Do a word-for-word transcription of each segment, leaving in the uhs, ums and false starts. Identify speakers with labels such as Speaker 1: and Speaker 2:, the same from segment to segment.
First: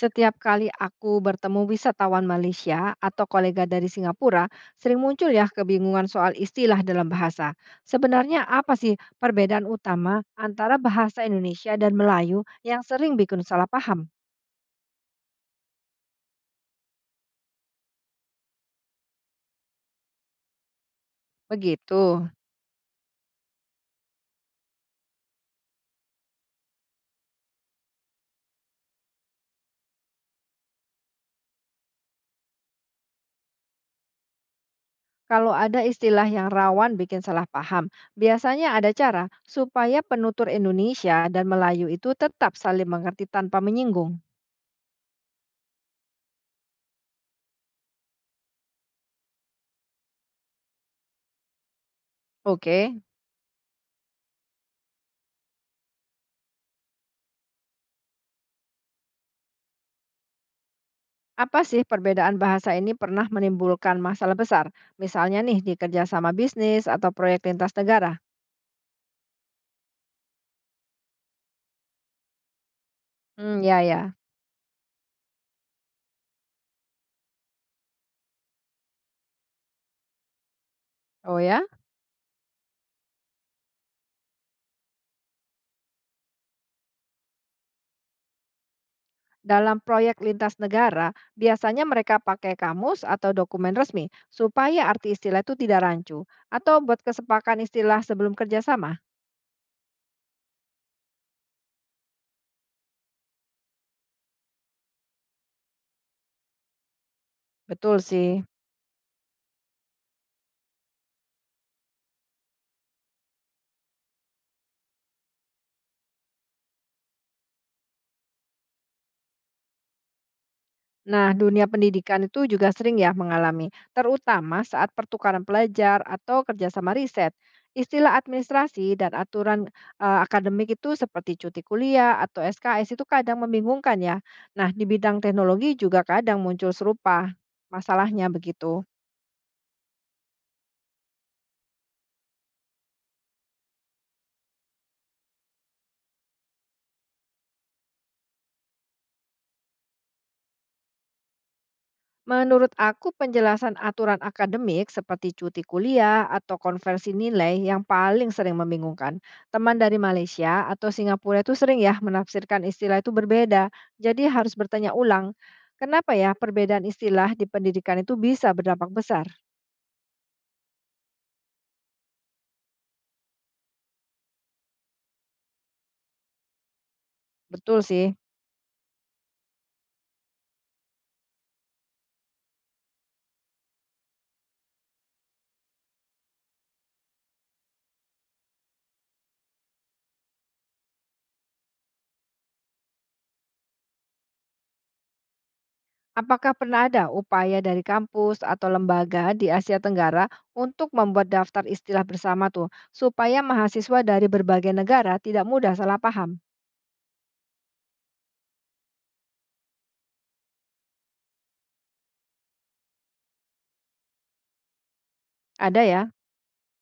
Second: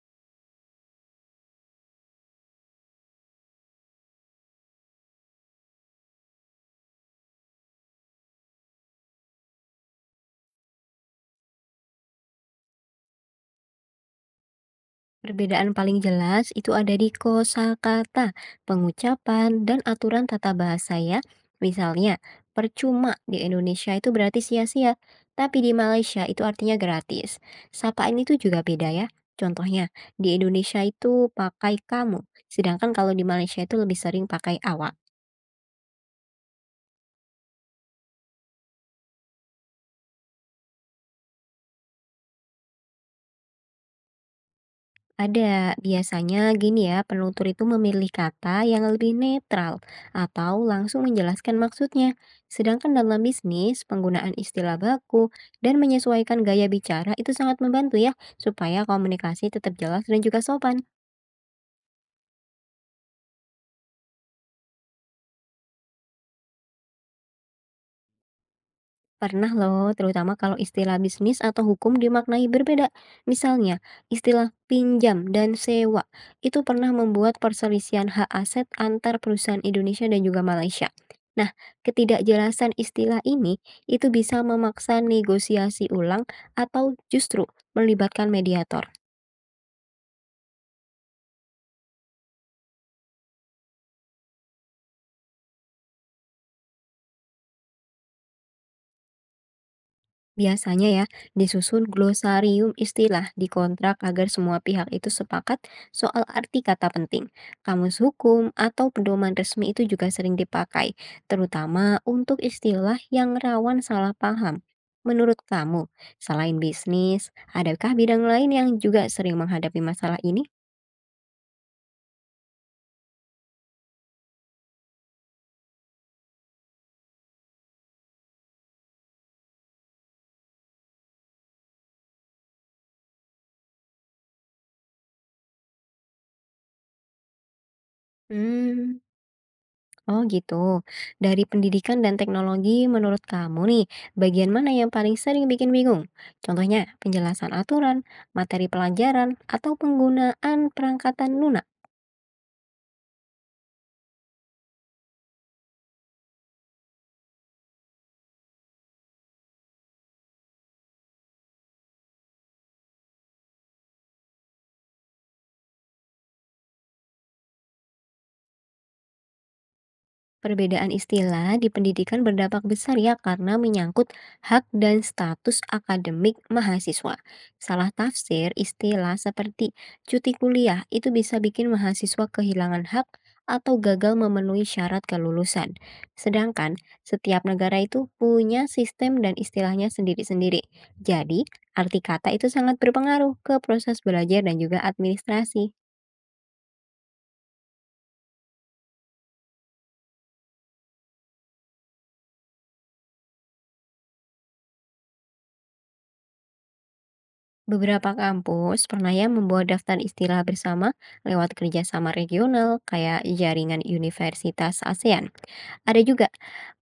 Speaker 1: Setiap kali aku bertemu wisatawan Malaysia atau kolega dari Singapura, sering muncul ya kebingungan soal istilah dalam bahasa. Sebenarnya apa sih perbedaan utama antara bahasa Indonesia dan Melayu yang sering bikin salah paham?
Speaker 2: Perbedaan paling jelas itu ada di kosakata, pengucapan, dan aturan tata bahasa ya.
Speaker 1: Begitu.
Speaker 2: Misalnya, percuma di Indonesia itu berarti sia-sia, tapi di Malaysia itu artinya gratis. Sapaan itu juga beda ya. Contohnya, di Indonesia itu pakai kamu, sedangkan kalau di Malaysia itu lebih sering pakai awak.
Speaker 1: Kalau ada istilah yang rawan bikin salah paham, biasanya ada cara supaya penutur Indonesia dan Melayu itu tetap saling mengerti tanpa menyinggung.
Speaker 2: Ada, biasanya gini ya, penutur itu memilih kata yang lebih netral atau langsung menjelaskan maksudnya. Sedangkan
Speaker 1: Oke.
Speaker 2: dalam bisnis, penggunaan istilah baku dan menyesuaikan gaya bicara itu sangat membantu ya, supaya komunikasi tetap jelas dan juga sopan.
Speaker 1: Apa sih perbedaan bahasa ini pernah menimbulkan masalah besar? Misalnya nih di kerjasama bisnis atau proyek lintas negara.
Speaker 2: Pernah loh, terutama kalau istilah bisnis atau hukum dimaknai berbeda.
Speaker 1: Hmm,
Speaker 2: Misalnya,
Speaker 1: ya, ya.
Speaker 2: istilah pinjam dan sewa itu pernah membuat perselisihan hak aset antar perusahaan Indonesia dan juga Malaysia.
Speaker 1: Oh
Speaker 2: Nah,
Speaker 1: ya.
Speaker 2: ketidakjelasan istilah ini itu bisa memaksa negosiasi ulang atau justru melibatkan mediator.
Speaker 1: Dalam proyek lintas negara, biasanya mereka pakai kamus atau dokumen resmi supaya arti istilah itu tidak rancu atau buat kesepakatan istilah sebelum kerjasama.
Speaker 2: Biasanya ya, disusun glosarium istilah di kontrak agar semua pihak itu sepakat soal arti kata penting.
Speaker 1: Betul
Speaker 2: Kamus
Speaker 1: sih.
Speaker 2: hukum atau pedoman resmi itu juga sering dipakai, terutama untuk istilah yang rawan salah paham. Menurut kamu, selain bisnis, adakah bidang lain yang juga sering menghadapi masalah ini?
Speaker 1: Nah, dunia pendidikan itu juga sering ya mengalami, terutama saat pertukaran pelajar atau kerjasama riset. Istilah administrasi dan aturan eh, akademik itu seperti cuti kuliah atau S K S itu kadang membingungkan ya. Nah, di bidang teknologi juga kadang muncul serupa masalahnya begitu.
Speaker 2: Hmm. Oh gitu. Dari pendidikan dan teknologi, menurut kamu nih, bagian mana yang paling sering bikin bingung? Contohnya, penjelasan aturan, materi pelajaran, atau penggunaan perangkatan lunak?
Speaker 1: Menurut aku, penjelasan aturan akademik seperti cuti kuliah atau konversi nilai yang paling sering membingungkan. Teman dari Malaysia atau Singapura itu sering ya menafsirkan istilah itu berbeda, jadi harus bertanya ulang. Kenapa ya perbedaan istilah di pendidikan itu bisa berdampak besar?
Speaker 2: Perbedaan istilah di pendidikan berdampak besar ya karena menyangkut hak dan status akademik mahasiswa.
Speaker 1: Betul
Speaker 2: Salah
Speaker 1: sih.
Speaker 2: tafsir istilah seperti cuti kuliah itu bisa bikin mahasiswa kehilangan hak atau gagal memenuhi syarat kelulusan. Sedangkan setiap negara itu punya sistem dan istilahnya sendiri-sendiri. Jadi, arti kata itu sangat berpengaruh ke proses belajar dan juga administrasi.
Speaker 1: Apakah pernah ada upaya dari kampus atau lembaga di Asia Tenggara untuk membuat daftar istilah bersama tuh, supaya mahasiswa dari berbagai negara tidak mudah salah paham?
Speaker 2: Beberapa kampus pernah ya membuat daftar istilah bersama lewat kerjasama regional kayak jaringan universitas ASEAN.
Speaker 1: Ada
Speaker 2: Ada
Speaker 1: ya?
Speaker 2: juga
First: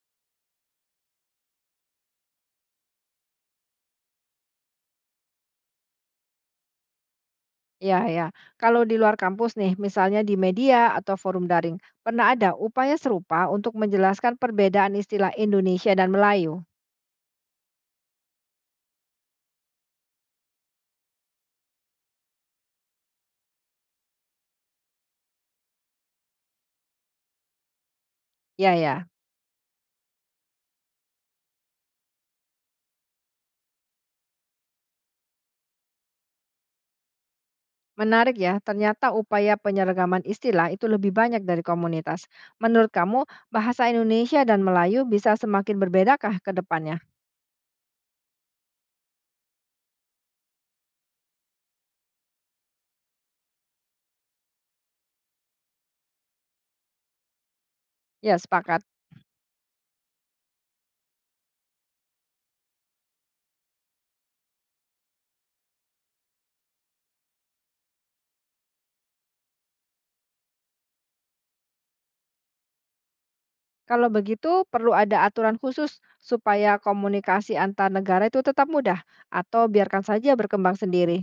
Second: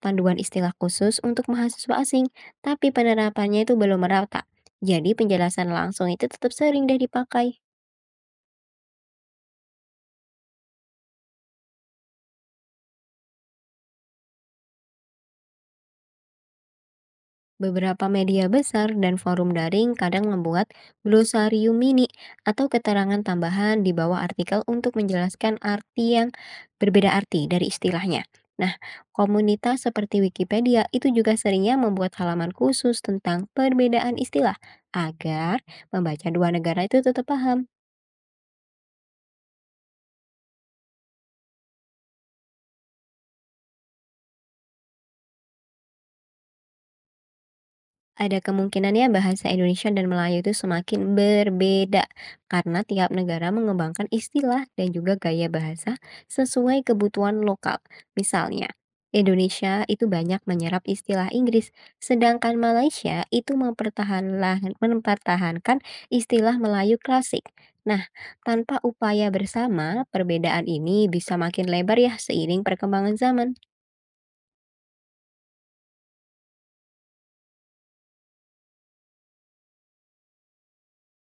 Speaker 2: panduan istilah khusus untuk mahasiswa asing, tapi penerapannya itu belum merata. Jadi penjelasan langsung itu tetap sering deh dipakai.
Speaker 1: Ya, ya. Kalau di luar kampus nih, misalnya di media atau forum daring, pernah ada upaya serupa untuk menjelaskan perbedaan istilah Indonesia dan Melayu.
Speaker 2: Beberapa media besar dan forum daring kadang membuat glosarium mini atau keterangan tambahan di bawah artikel untuk menjelaskan arti yang berbeda arti dari istilahnya.
Speaker 1: Ya,
Speaker 2: Nah,
Speaker 1: ya.
Speaker 2: komunitas seperti Wikipedia itu juga seringnya membuat halaman khusus tentang perbedaan istilah agar pembaca dua negara itu tetap paham.
Speaker 1: Menarik ya, ternyata upaya penyeragaman istilah itu lebih banyak dari komunitas. Menurut kamu, bahasa Indonesia dan Melayu bisa semakin berbedakah ke depannya?
Speaker 2: Ada kemungkinannya bahasa Indonesia dan Melayu itu semakin berbeda karena tiap negara mengembangkan istilah dan juga gaya bahasa sesuai kebutuhan lokal.
Speaker 1: Ya,
Speaker 2: Misalnya,
Speaker 1: sepakat.
Speaker 2: Indonesia itu banyak menyerap istilah Inggris, sedangkan Malaysia itu mempertahankan, mempertahankan istilah Melayu klasik. Nah, tanpa upaya bersama, perbedaan ini bisa makin lebar ya seiring perkembangan zaman.
Speaker 1: Kalau begitu, perlu ada aturan khusus supaya komunikasi antar negara itu tetap mudah, atau biarkan saja berkembang sendiri.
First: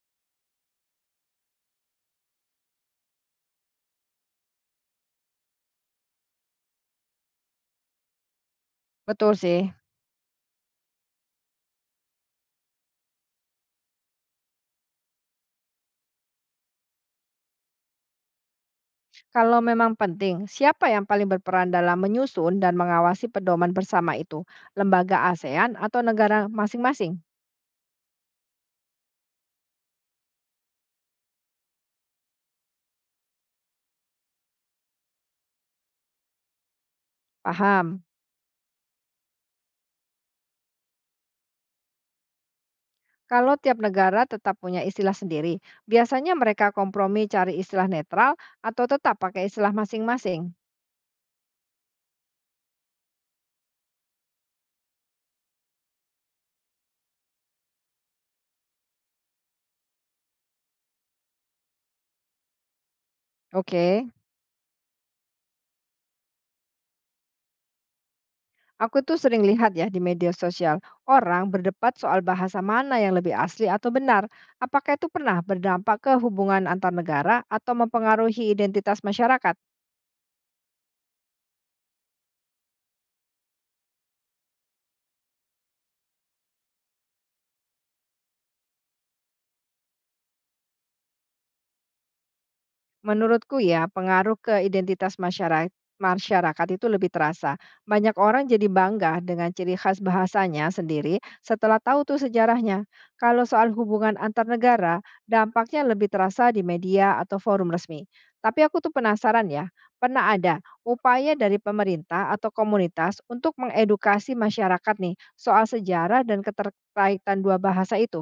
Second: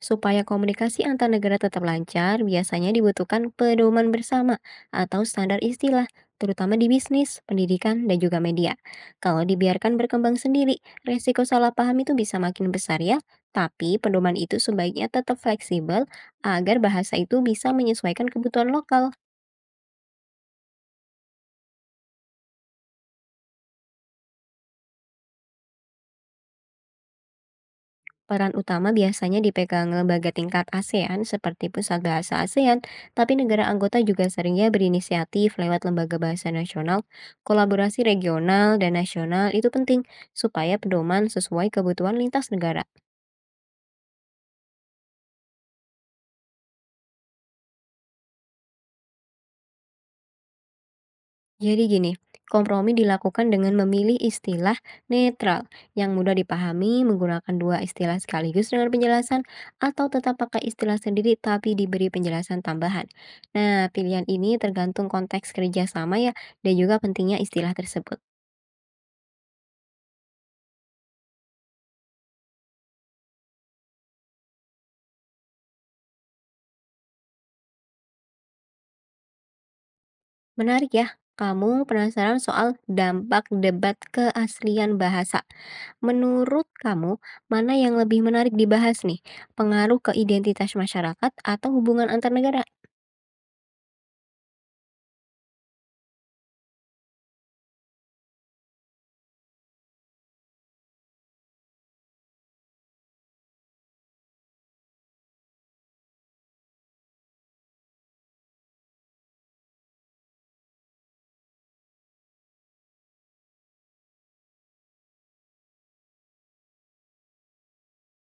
Speaker 2: Supaya komunikasi antar negara tetap lancar, biasanya dibutuhkan pedoman bersama atau standar istilah, terutama di bisnis, pendidikan, dan juga media.
Speaker 1: Betul
Speaker 2: Kalau
Speaker 1: sih.
Speaker 2: dibiarkan berkembang sendiri, resiko salah paham itu bisa makin besar ya. Tapi pedoman itu sebaiknya tetap fleksibel agar bahasa itu bisa menyesuaikan kebutuhan lokal.
Speaker 1: Kalau memang penting, siapa yang paling berperan dalam menyusun dan mengawasi pedoman bersama itu? Lembaga ASEAN atau negara masing-masing?
Speaker 2: Peran utama biasanya dipegang lembaga tingkat ASEAN seperti Pusat Bahasa ASEAN, tapi negara anggota juga seringnya berinisiatif lewat lembaga bahasa nasional, kolaborasi
Speaker 1: Paham?
Speaker 2: regional dan nasional itu penting supaya pedoman sesuai kebutuhan lintas negara.
Speaker 1: Kalau tiap negara tetap punya istilah sendiri, biasanya mereka kompromi cari istilah netral atau tetap pakai istilah masing-masing.
Speaker 2: Jadi gini, kompromi dilakukan dengan memilih istilah netral yang mudah dipahami, menggunakan dua istilah sekaligus dengan penjelasan, atau tetap pakai istilah sendiri tapi diberi penjelasan tambahan.
Speaker 1: Oke,
Speaker 2: Nah, pilihan ini tergantung konteks kerjasama ya, dan juga pentingnya istilah tersebut.
Speaker 1: aku tuh sering lihat ya di media sosial, orang berdebat soal bahasa mana yang lebih asli atau benar. Apakah itu pernah berdampak ke hubungan antar negara atau mempengaruhi identitas masyarakat?
Speaker 2: Menarik ya, kamu penasaran soal dampak debat keaslian bahasa. Menurut kamu, mana yang lebih menarik dibahas nih? Pengaruh ke identitas masyarakat atau hubungan antar negara?
Speaker 1: Menurutku ya, pengaruh ke identitas masyara masyarakat itu lebih terasa. Banyak orang jadi bangga dengan ciri khas bahasanya sendiri setelah tahu tuh sejarahnya. Kalau soal hubungan antar negara, dampaknya lebih terasa di media atau forum resmi. Tapi aku tuh penasaran ya, pernah ada upaya dari pemerintah atau komunitas untuk mengedukasi masyarakat nih soal sejarah dan keterkaitan dua bahasa itu?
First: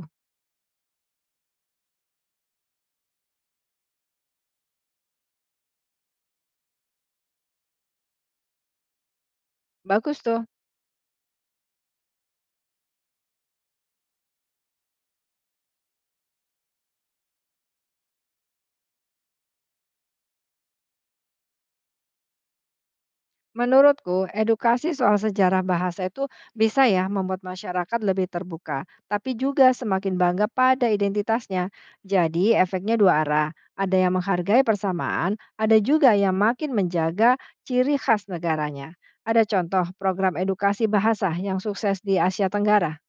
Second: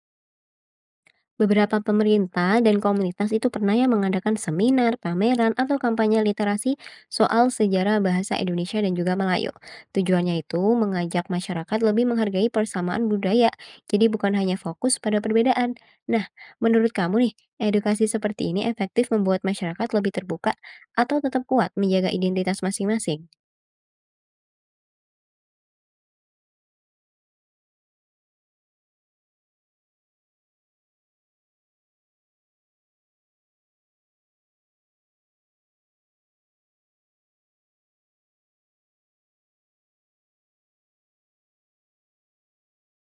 Speaker 2: Beberapa pemerintah dan komunitas itu pernah ya mengadakan seminar, pameran, atau kampanye literasi soal sejarah bahasa Indonesia dan juga Melayu.
Speaker 1: Bagus
Speaker 2: Tujuannya
Speaker 1: tuh.
Speaker 2: itu mengajak masyarakat lebih menghargai persamaan budaya, jadi bukan hanya fokus pada perbedaan. Nah, menurut kamu nih, edukasi seperti ini efektif membuat masyarakat lebih terbuka atau tetap kuat menjaga identitas masing-masing?
Speaker 1: Menurutku, edukasi soal sejarah bahasa itu bisa ya membuat masyarakat lebih terbuka, tapi juga semakin bangga pada identitasnya. Jadi, efeknya dua arah. Ada yang menghargai persamaan, ada juga yang makin menjaga ciri khas negaranya. Ada contoh program edukasi bahasa yang sukses di Asia Tenggara?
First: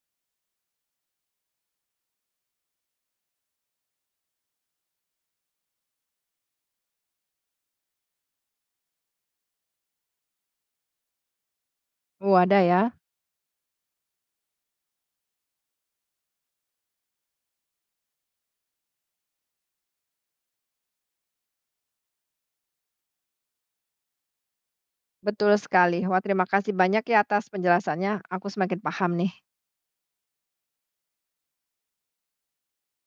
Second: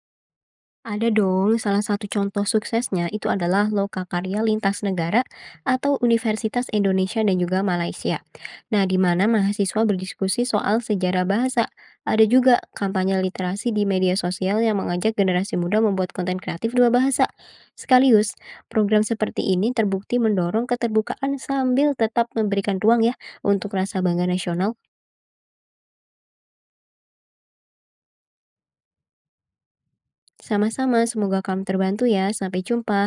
Speaker 2: Ada dong, salah satu contoh suksesnya itu adalah Loka Karya Lintas Negara atau Universitas Indonesia dan juga Malaysia. Nah, di mana mahasiswa berdiskusi soal sejarah bahasa. Ada
Speaker 1: Oh, ada
Speaker 2: juga
Speaker 1: ya.
Speaker 2: kampanye literasi di media sosial yang mengajak generasi muda membuat konten kreatif dua bahasa. Sekaligus, program seperti ini terbukti mendorong keterbukaan sambil tetap memberikan ruang ya untuk rasa bangga nasional.
Speaker 1: Betul sekali. Wah, terima kasih banyak ya atas penjelasannya. Aku semakin paham nih.
Speaker 2: Sama-sama, semoga kamu terbantu ya. Sampai jumpa.